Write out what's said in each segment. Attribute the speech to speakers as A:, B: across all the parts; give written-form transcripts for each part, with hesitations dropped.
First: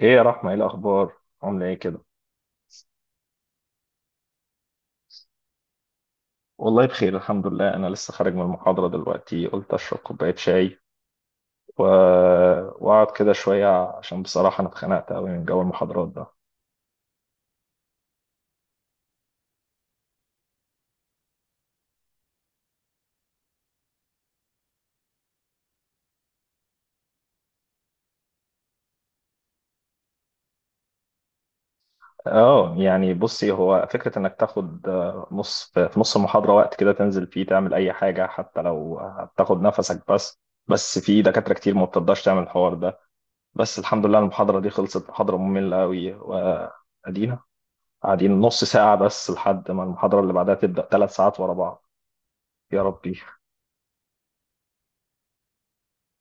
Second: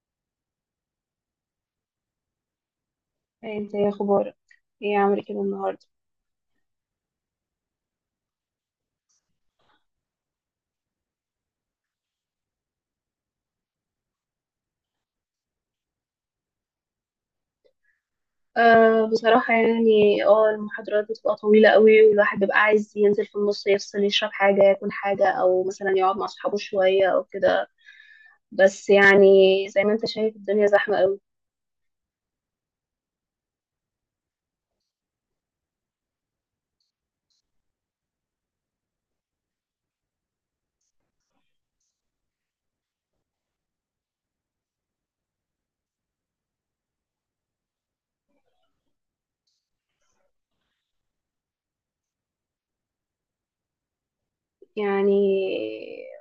A: ايه يا رحمة، ايه الاخبار؟ عاملة ايه كده؟
B: انت يا اخبارك، ايه عامل كده النهارده؟
A: والله بخير، الحمد لله. انا لسه خارج من المحاضرة دلوقتي، قلت اشرب كوباية شاي و... واقعد كده شوية، عشان بصراحة انا اتخنقت قوي من جو المحاضرات ده.
B: أه بصراحة يعني المحاضرات بتبقى طويلة قوي، والواحد بيبقى عايز ينزل في النص يفصل، يشرب حاجة، ياكل حاجة، أو مثلا يقعد مع أصحابه شوية أو كده. بس يعني زي ما انت شايف الدنيا زحمة قوي.
A: اه، يعني بصي، هو فكرة انك تاخد نص في نص المحاضرة وقت كده تنزل فيه تعمل اي حاجة، حتى لو هتاخد نفسك بس. بس في دكاترة كتير ما بتقدرش تعمل الحوار ده. بس الحمد لله المحاضرة دي خلصت. محاضرة مملة قوي، وادينا قاعدين نص ساعة بس لحد ما المحاضرة اللي بعدها تبدأ. 3 ساعات ورا بعض، يا ربي.
B: يعني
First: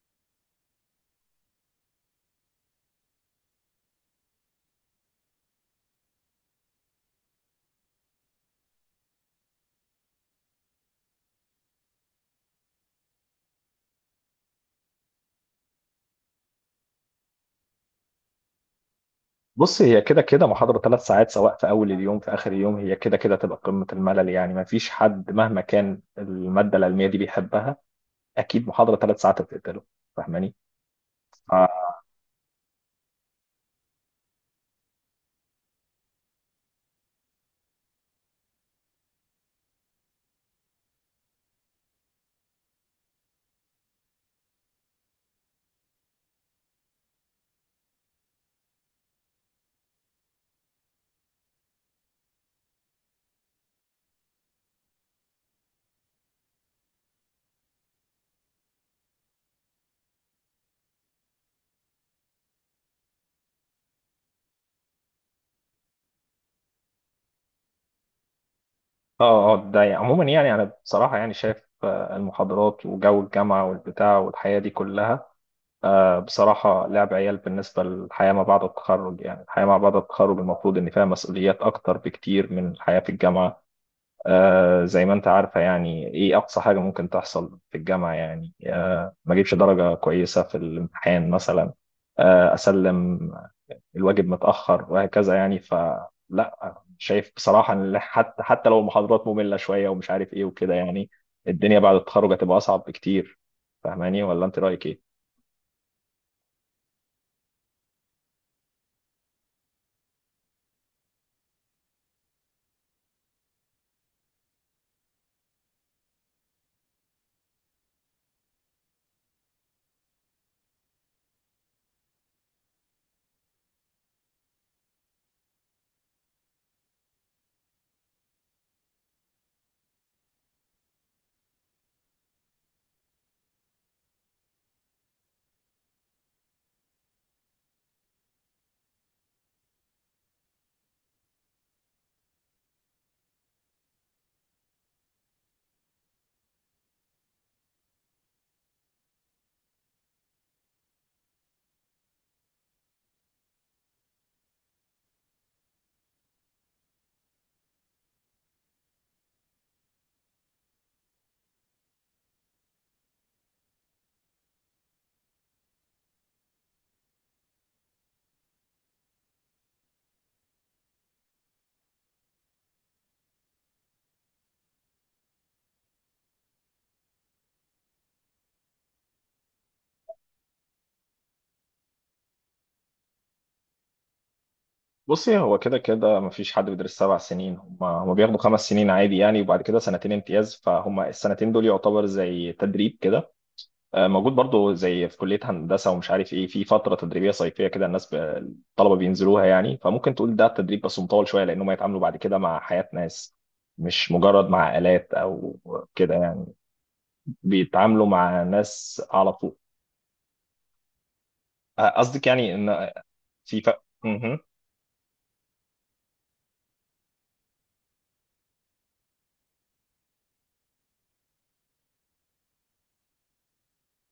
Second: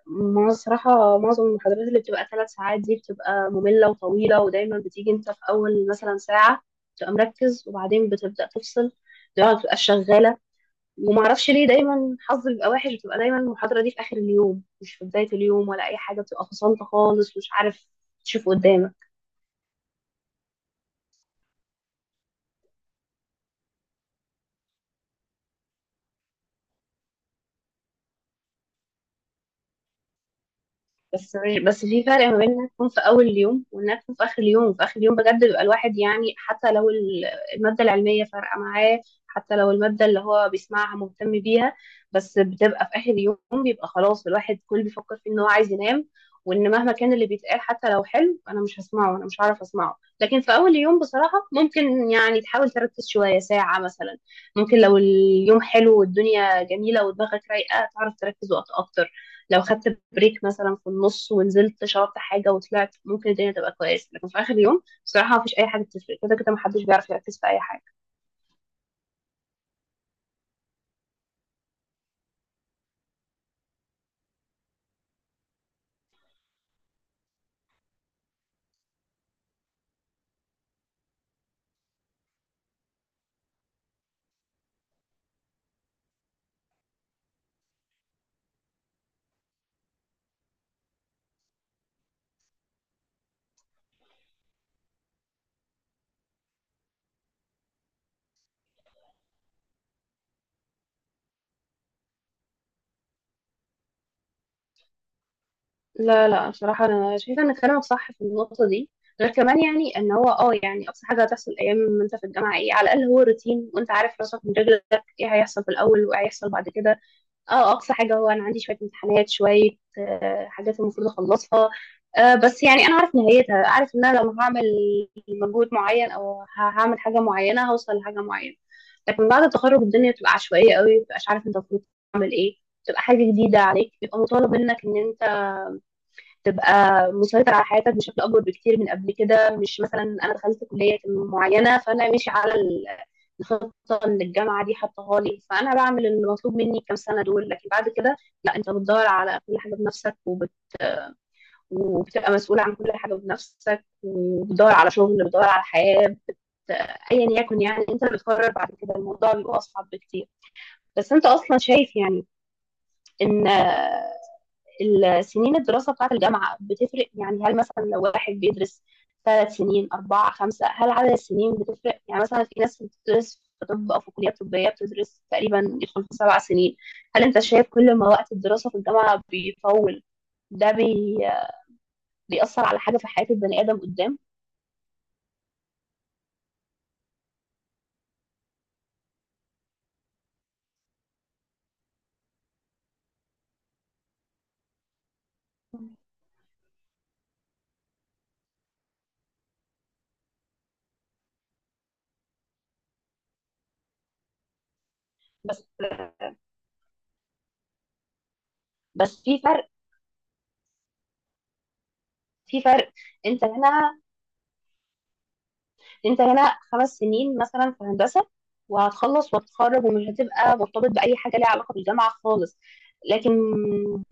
B: ما الصراحة معظم المحاضرات اللي بتبقى ثلاث ساعات دي بتبقى مملة وطويلة، ودايما بتيجي انت في أول مثلا ساعة بتبقى مركز، وبعدين بتبدأ تفصل، دماغك بتبقى شغالة. وما اعرفش ليه دايما حظي بيبقى وحش، بتبقى دايما المحاضره دي في اخر اليوم مش في بدايه اليوم، ولا اي حاجه، بتبقى فصلت خالص، مش عارف تشوف قدامك.
A: بص، هي كده كده محاضرة 3 ساعات سواء في أول اليوم في آخر اليوم، هي كده كده تبقى قمة الملل يعني. ما فيش حد مهما كان المادة العلمية دي بيحبها، أكيد محاضرة 3 ساعات هتقتله. فاهماني؟
B: بس
A: ف-
B: بس في فرق ما بين انها تكون في اول اليوم وانها تكون في اخر اليوم. في اخر اليوم بجد بيبقى الواحد يعني حتى لو الماده العلميه فارقه معاه، حتى لو الماده اللي هو بيسمعها مهتم بيها، بس بتبقى في اخر اليوم، بيبقى خلاص الواحد كل بيفكر في ان هو عايز ينام، وان مهما كان اللي بيتقال حتى لو حلو انا مش هسمعه، انا مش هعرف اسمعه. لكن في اول اليوم بصراحه ممكن يعني تحاول تركز شويه ساعه مثلا. ممكن لو اليوم حلو والدنيا جميله ودماغك رايقه تعرف تركز وقت اكتر. لو خدت بريك مثلا في النص ونزلت شربت حاجه وطلعت ممكن الدنيا تبقى كويسه، لكن في اخر يوم بصراحه مفيش اي حاجه بتفرق، كده كده محدش بيعرف يركز في اي حاجه.
A: اه، اه، ده يعني عموما، يعني أنا بصراحة يعني شايف المحاضرات وجو الجامعة والبتاع والحياة دي كلها، بصراحة لعب عيال بالنسبة للحياة ما بعد التخرج. يعني الحياة ما بعد التخرج المفروض إن فيها مسؤوليات أكتر بكتير من الحياة في الجامعة. زي ما أنت عارفة، يعني إيه أقصى حاجة ممكن تحصل في الجامعة؟ يعني ما أجيبش درجة كويسة في الامتحان مثلا، أسلم. الواجب متأخر وهكذا يعني. فلا، شايف بصراحة إن حتى لو المحاضرات مملة شوية ومش عارف إيه وكده يعني، الدنيا بعد التخرج هتبقى أصعب بكتير. فاهماني ولا أنت رأيك إيه؟
B: لا بصراحه انا شايفه ان كلامك صح في النقطه دي. غير كمان يعني ان هو يعني اقصى حاجه هتحصل ايام ما انت في الجامعه ايه؟ على الاقل هو روتين، وانت عارف راسك من رجلك، ايه هيحصل في الاول وايه هيحصل بعد كده. اه اقصى حاجه هو انا عندي شويه امتحانات، شويه آه، حاجات المفروض اخلصها، آه، بس يعني انا عارف نهايتها، عارف ان انا لو هعمل مجهود معين او هعمل حاجه معينه هوصل لحاجه معينه. لكن بعد التخرج الدنيا بتبقى عشوائيه قوي، ما بتبقاش عارف انت المفروض تعمل ايه، بتبقى حاجه جديده عليك، بيبقى مطالب منك ان تبقى مسيطر على حياتك بشكل اكبر بكتير من قبل كده. مش مثلا انا دخلت كليه معينه فانا ماشي على الخطه اللي الجامعه دي حطاها لي، فانا بعمل اللي مطلوب مني الكام سنه دول، لكن بعد كده لا، انت بتدور على كل حاجه بنفسك، وبتبقى مسؤول عن كل حاجه بنفسك، وبتدور على شغل، بتدور على حياه، ايا يكن، يعني انت اللي بتقرر بعد كده، الموضوع بيبقى اصعب بكتير. بس انت اصلا شايف يعني ان السنين الدراسة بتاعة الجامعة بتفرق؟ يعني هل مثلا لو واحد بيدرس ثلاث سنين، أربعة، خمسة، هل عدد السنين بتفرق؟ يعني مثلا في ناس بتدرس في طب أو في كليات طبية بتدرس تقريبا، يدخل في سبع سنين. هل أنت شايف كل ما وقت الدراسة في الجامعة بيطول، ده بيأثر على حاجة في حياة البني آدم قدام؟
A: بصي، هو كده كده مفيش حد بيدرس 7 سنين. هم بياخدوا 5 سنين عادي يعني، وبعد كده سنتين امتياز، فهم السنتين دول يعتبر زي تدريب كده. موجود برضو زي في كلية هندسة ومش عارف ايه، في فترة تدريبية صيفية كده الناس الطلبة بينزلوها يعني. فممكن تقول ده تدريب بس مطول شوية، لأنهم يتعاملوا بعد كده مع حياة ناس، مش مجرد مع آلات أو
B: بس
A: كده يعني. بيتعاملوا مع ناس
B: بس
A: على
B: في
A: طول.
B: فرق،
A: قصدك يعني
B: في
A: إن
B: فرق. انت
A: في فرق.
B: هنا انت هنا خمس سنين مثلا في هندسه، وهتخلص وتتخرج ومش هتبقى مرتبط باي حاجه ليها علاقه بالجامعه خالص. لكن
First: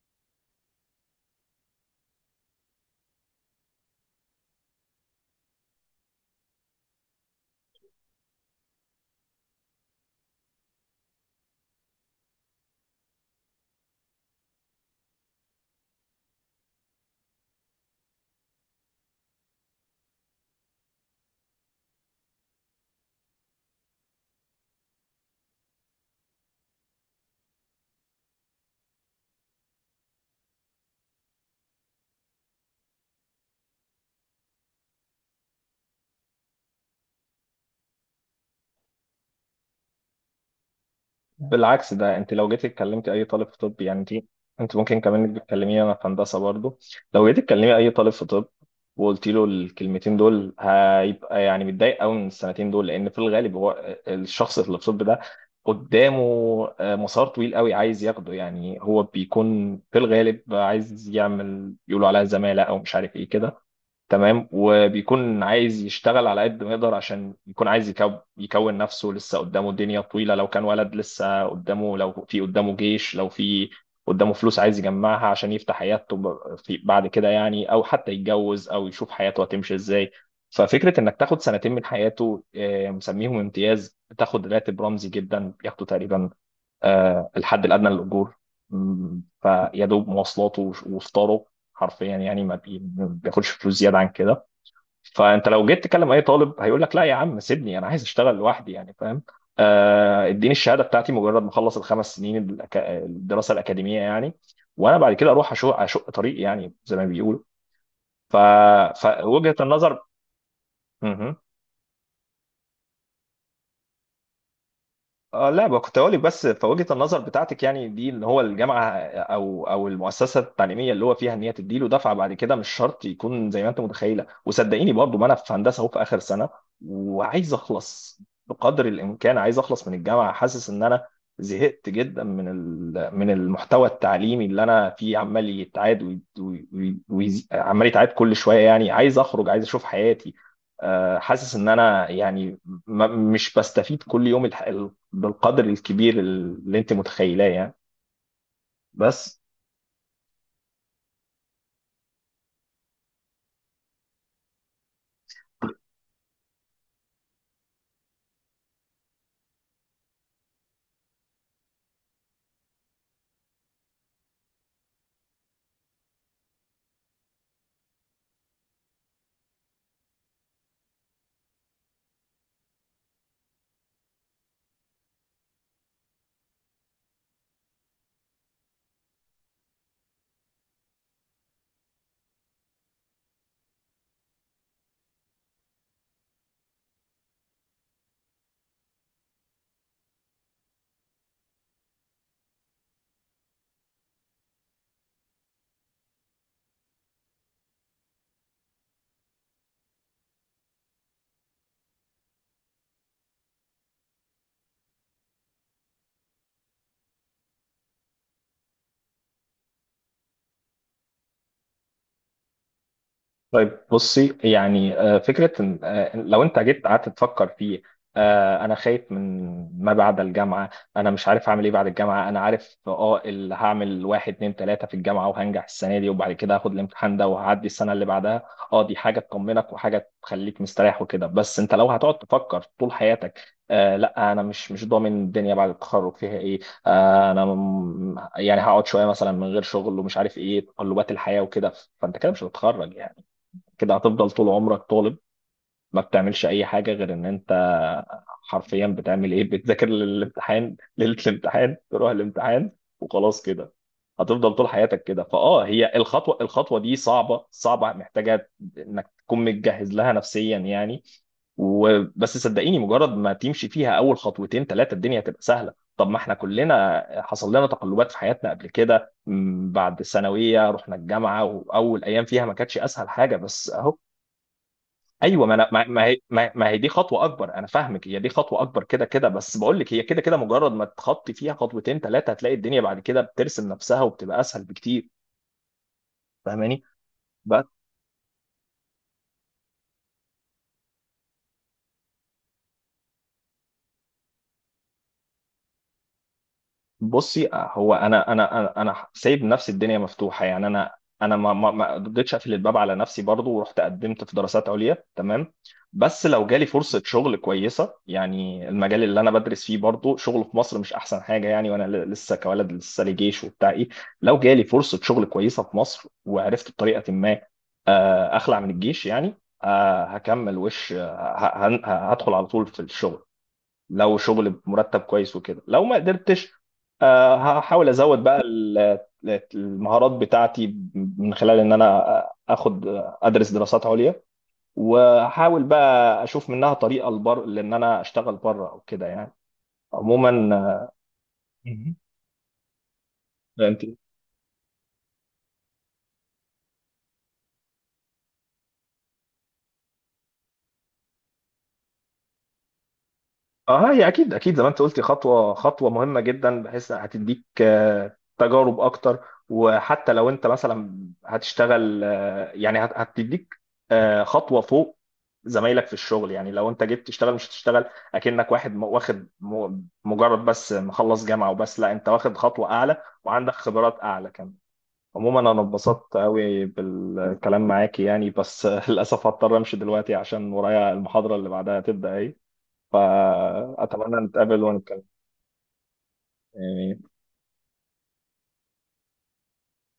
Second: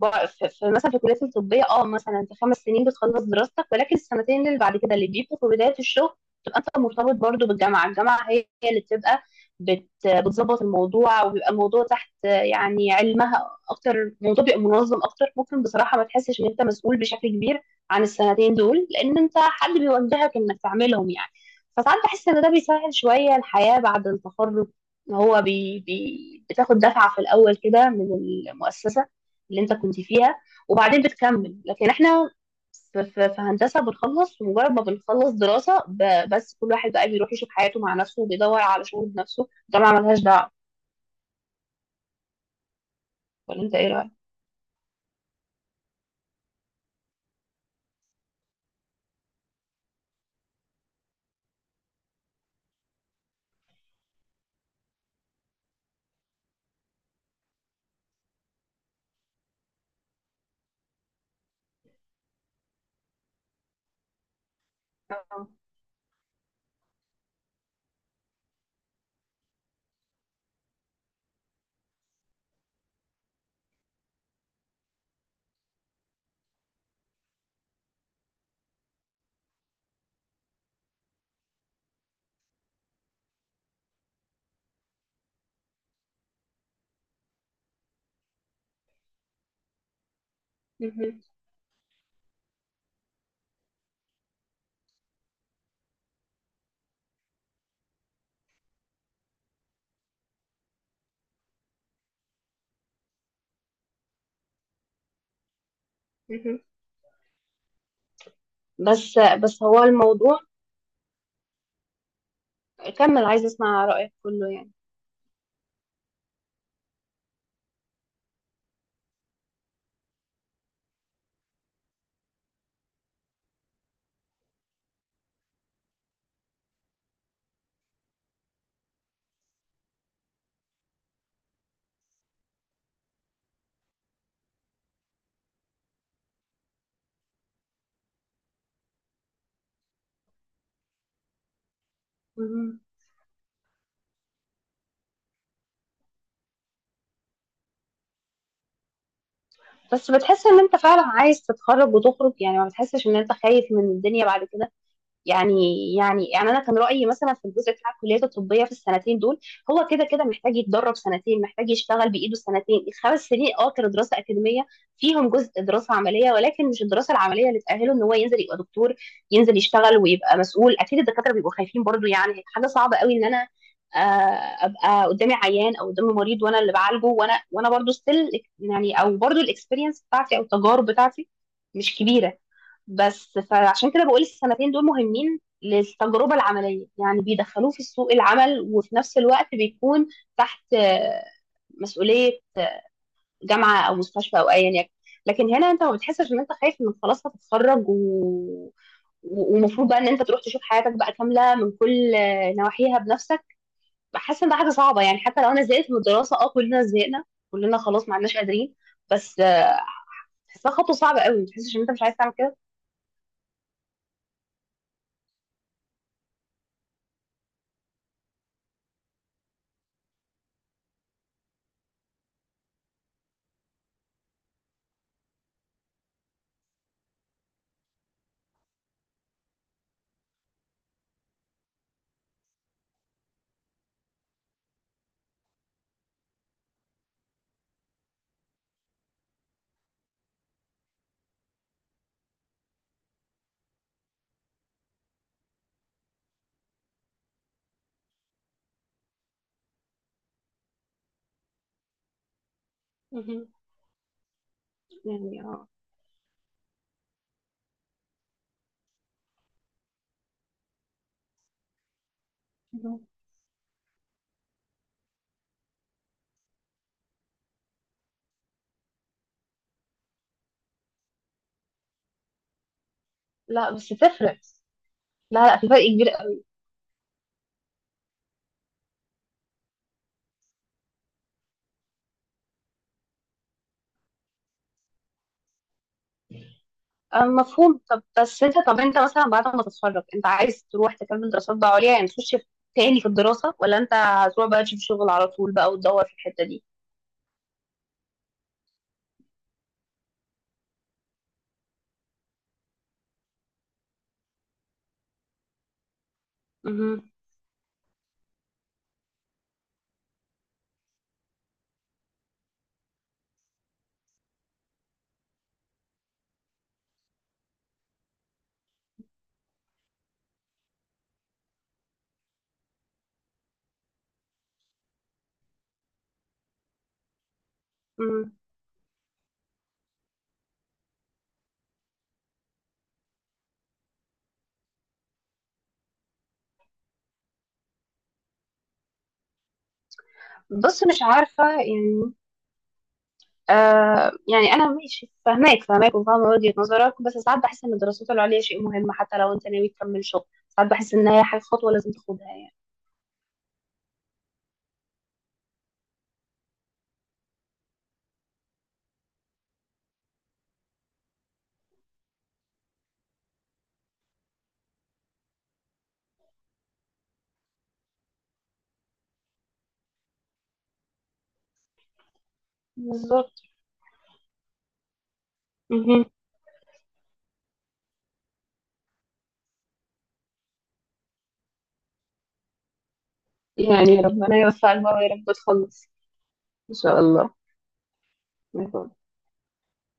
B: مثلا في الكليات الطبيه اه مثلا انت خمس سنين بتخلص دراستك، ولكن السنتين اللي بعد كده اللي بيبقوا في بدايه الشغل تبقى انت مرتبط برضو بالجامعه، الجامعه هي هي اللي بتظبط الموضوع، وبيبقى الموضوع تحت يعني علمها اكتر، الموضوع بيبقى منظم اكتر، ممكن بصراحه ما تحسش ان انت مسؤول بشكل كبير عن السنتين دول، لان انت حد بيوجهك انك تعملهم يعني. فساعات بحس ان ده بيسهل شويه الحياه بعد التخرج، إن هو بي بي بتاخد دفعه في الاول كده من المؤسسه اللي انت كنت فيها، وبعدين بتكمل. لكن احنا في, في هندسه بنخلص، ومجرد ما بنخلص دراسه ب- بس كل واحد بقى بيروح يشوف حياته مع نفسه وبيدور على شغل بنفسه، الجامعه ملهاش دعوه.
A: يعني، بالعكس، ده انت لو جيتي اتكلمتي اي طالب في
B: ولا انت
A: طب،
B: ايه
A: يعني انت
B: رايك؟
A: انت ممكن كمان انك بتكلميني انا في هندسه برضو. لو جيتي تكلمي اي طالب في طب وقلت له الكلمتين دول، هيبقى يعني متضايق قوي من السنتين دول، لان في الغالب هو الشخص اللي في الطب ده قدامه مسار طويل قوي عايز ياخده. يعني هو بيكون في الغالب عايز يعمل يقولوا عليها زماله او مش عارف ايه كده. تمام، وبيكون
B: اه.
A: عايز يشتغل على قد ما يقدر، عشان يكون عايز يكون نفسه، لسه قدامه الدنيا طويلة، لو كان ولد لسه قدامه، لو في قدامه جيش، لو في قدامه فلوس عايز يجمعها عشان يفتح حياته في بعد كده يعني، او حتى يتجوز او يشوف حياته هتمشي ازاي. ففكرة انك تاخد سنتين من حياته، مسميهم امتياز، تاخد راتب رمزي جدا، بياخدوا تقريبا الحد الأدنى للأجور، فيا دوب مواصلاته
B: مهم.
A: وفطاره. حرفيا يعني، ما بياخدش فلوس زيادة عن كده. فأنت لو جيت تكلم أي طالب هيقول لك: لا يا عم سيبني، أنا عايز أشتغل لوحدي يعني، فاهم؟ اديني الشهادة بتاعتي مجرد ما أخلص الخمس سنين الدراسة الأكاديمية يعني، وأنا بعد كده أروح أشق طريق
B: مهم.
A: يعني، زي ما بيقولوا. ف...
B: بس
A: فوجهة
B: هو
A: النظر.
B: الموضوع،
A: مهم.
B: كمل عايز اسمع رايك كله يعني.
A: اه، لا بقى، كنت اقول لك بس في وجهة النظر بتاعتك يعني دي، ان هو الجامعه او المؤسسه التعليميه اللي هو فيها، ان هي تديله دفعه بعد كده، مش شرط يكون زي ما انت متخيله. وصدقيني برضو، ما انا في هندسه اهو، في اخر سنه وعايز اخلص بقدر الامكان، عايز اخلص من الجامعه، حاسس ان انا زهقت جدا من من المحتوى التعليمي اللي انا فيه. عمال يتعاد عمال يتعاد كل شويه يعني، عايز اخرج، عايز اشوف حياتي. حاسس ان انا يعني
B: مهم.
A: مش بستفيد كل يوم بالقدر الكبير اللي انت متخيلاه يعني. بس.
B: بس بتحس ان انت فعلا عايز تتخرج وتخرج يعني؟ ما بتحسش ان انت خايف من الدنيا بعد كده؟ يعني يعني انا كان رايي مثلا في الجزء بتاع الكليات الطبيه في السنتين دول هو كده كده محتاج يتدرب سنتين، محتاج يشتغل بايده سنتين. الخمس سنين اه كانوا دراسه اكاديميه فيهم جزء دراسه عمليه، ولكن مش الدراسه العمليه اللي تاهله ان هو ينزل يبقى دكتور، ينزل يشتغل ويبقى مسؤول. اكيد الدكاتره بيبقوا خايفين برضو، يعني حاجه صعبه قوي ان انا آه، ابقى قدامي عيان او قدامي مريض وانا اللي بعالجه، وانا وانا برضو ستيل يعني، او برضو الاكسبيرينس بتاعتي او التجارب بتاعتي مش كبيره. بس فعشان كده بقول السنتين دول مهمين للتجربة العملية، يعني بيدخلوه في سوق العمل وفي نفس الوقت بيكون تحت آه، مسؤولية جامعة أو مستشفى أو أيا يكن. لكن هنا أنت ما بتحسش إن أنت خايف إنك خلاص هتتخرج ومفروض بقى إن أنت تروح تشوف حياتك بقى كاملة من كل آه، نواحيها بنفسك؟ بحس إن ده حاجة صعبة يعني. حتى لو أنا زهقت من الدراسة، أه كلنا زهقنا، كلنا خلاص ما عدناش قادرين، بس آه، بحسها خطوة صعبة قوي، ما تحسش إن أنت مش عايز تعمل كده؟
A: طيب بصي، يعني فكرة لو أنت جيت قعدت تفكر فيه، أنا خايف من ما بعد الجامعة، أنا مش عارف هعمل إيه بعد الجامعة. أنا عارف أه اللي هعمل، واحد اتنين تلاتة في الجامعة، وهنجح السنة دي، وبعد كده هاخد الامتحان ده، وهعدي السنة اللي بعدها. أه، دي حاجة تطمنك وحاجة تخليك مستريح وكده. بس أنت لو هتقعد تفكر طول حياتك لا، أنا مش ضامن الدنيا بعد التخرج فيها إيه، أنا يعني هقعد شوية مثلا من غير شغل، ومش عارف إيه تقلبات الحياة وكده، فأنت كده مش هتتخرج يعني. كده هتفضل طول عمرك طالب، ما بتعملش اي حاجه غير ان انت حرفيا بتعمل ايه؟ بتذاكر للامتحان ليله الامتحان، تروح الامتحان، وخلاص
B: مهم.
A: كده. هتفضل طول حياتك كده.
B: يعني اه.
A: هي الخطوه دي صعبه، صعبه، محتاجه انك تكون متجهز لها نفسيا يعني. وبس، صدقيني مجرد ما تمشي فيها اول خطوتين ثلاثه، الدنيا هتبقى سهله. طب ما احنا كلنا حصل لنا تقلبات في حياتنا قبل كده، بعد الثانويه رحنا الجامعه، واول ايام فيها ما كانتش اسهل حاجه، بس
B: لا بس
A: اهو.
B: تفرق.
A: ايوه،
B: لا
A: ما
B: لا في
A: انا
B: فرق
A: ما ما
B: كبير
A: هي
B: قوي.
A: ما ما هي دي خطوه اكبر، انا فاهمك. هي دي خطوه اكبر كده كده، بس بقول لك هي كده كده، مجرد ما تخطي فيها خطوتين ثلاثه هتلاقي الدنيا بعد كده بترسم نفسها، وبتبقى اسهل بكتير. فاهماني؟
B: آه، مفهوم. طب بس انت، طب انت مثلا بعد ما تتخرج انت عايز تروح تكمل دراسات بقى عليا يعني، تاني في الدراسة، ولا انت هتروح بقى تشوف شغل على طول بقى وتدور في الحتة دي؟
A: بصي، هو انا سايب نفسي الدنيا مفتوحه يعني. انا ما قدرتش اقفل الباب على نفسي برضو، ورحت قدمت في دراسات عليا تمام. بس لو جالي فرصه
B: مهم.
A: شغل كويسه يعني، المجال اللي انا بدرس فيه برضو شغله في مصر مش احسن حاجه يعني. وانا لسه كولد، لسه لي جيش وبتاع ايه. لو جالي فرصه شغل كويسه في مصر، وعرفت بطريقه ما اخلع من الجيش يعني، هكمل وش آه، ه- هن- هدخل على طول في الشغل، لو شغل بمرتب كويس وكده. لو ما قدرتش، هحاول ازود
B: مم.
A: بقى المهارات بتاعتي من خلال ان انا اخد، ادرس دراسات عليا، واحاول بقى اشوف منها طريقه لبر، لان انا اشتغل بره او كده يعني. عموما.
B: بص مش عارفة
A: مهم.
B: يعني.
A: انت،
B: آه يعني أنا ماشي، فاهماك وفاهمة وجهة نظرك، بس ساعات بحس إن الدراسات العليا شيء مهم، حتى لو أنت ناوي تكمل شغل، ساعات بحس إن هي حاجة، خطوة لازم تاخدها يعني.
A: اه، هي اكيد اكيد زي ما انت قلتي، خطوه، خطوه مهمه جدا، بحيث هتديك تجارب اكتر. وحتى لو انت مثلا هتشتغل، يعني هتديك خطوه فوق زمايلك في الشغل. يعني لو انت جيت تشتغل، مش هتشتغل اكنك واحد واخد مجرد بس مخلص جامعه وبس. لا، انت واخد خطوه اعلى،
B: بالظبط.
A: وعندك خبرات اعلى كمان. عموما، انا
B: مهم.
A: اتبسطت قوي بالكلام معاكي يعني، بس للاسف هضطر امشي دلوقتي، عشان ورايا المحاضره اللي بعدها تبدا.
B: يعني
A: فأتمنى
B: ربنا
A: نتقابل
B: يوفقك بقى
A: ونتكلم
B: ويا رب تخلص. إن شاء
A: يعني.
B: الله.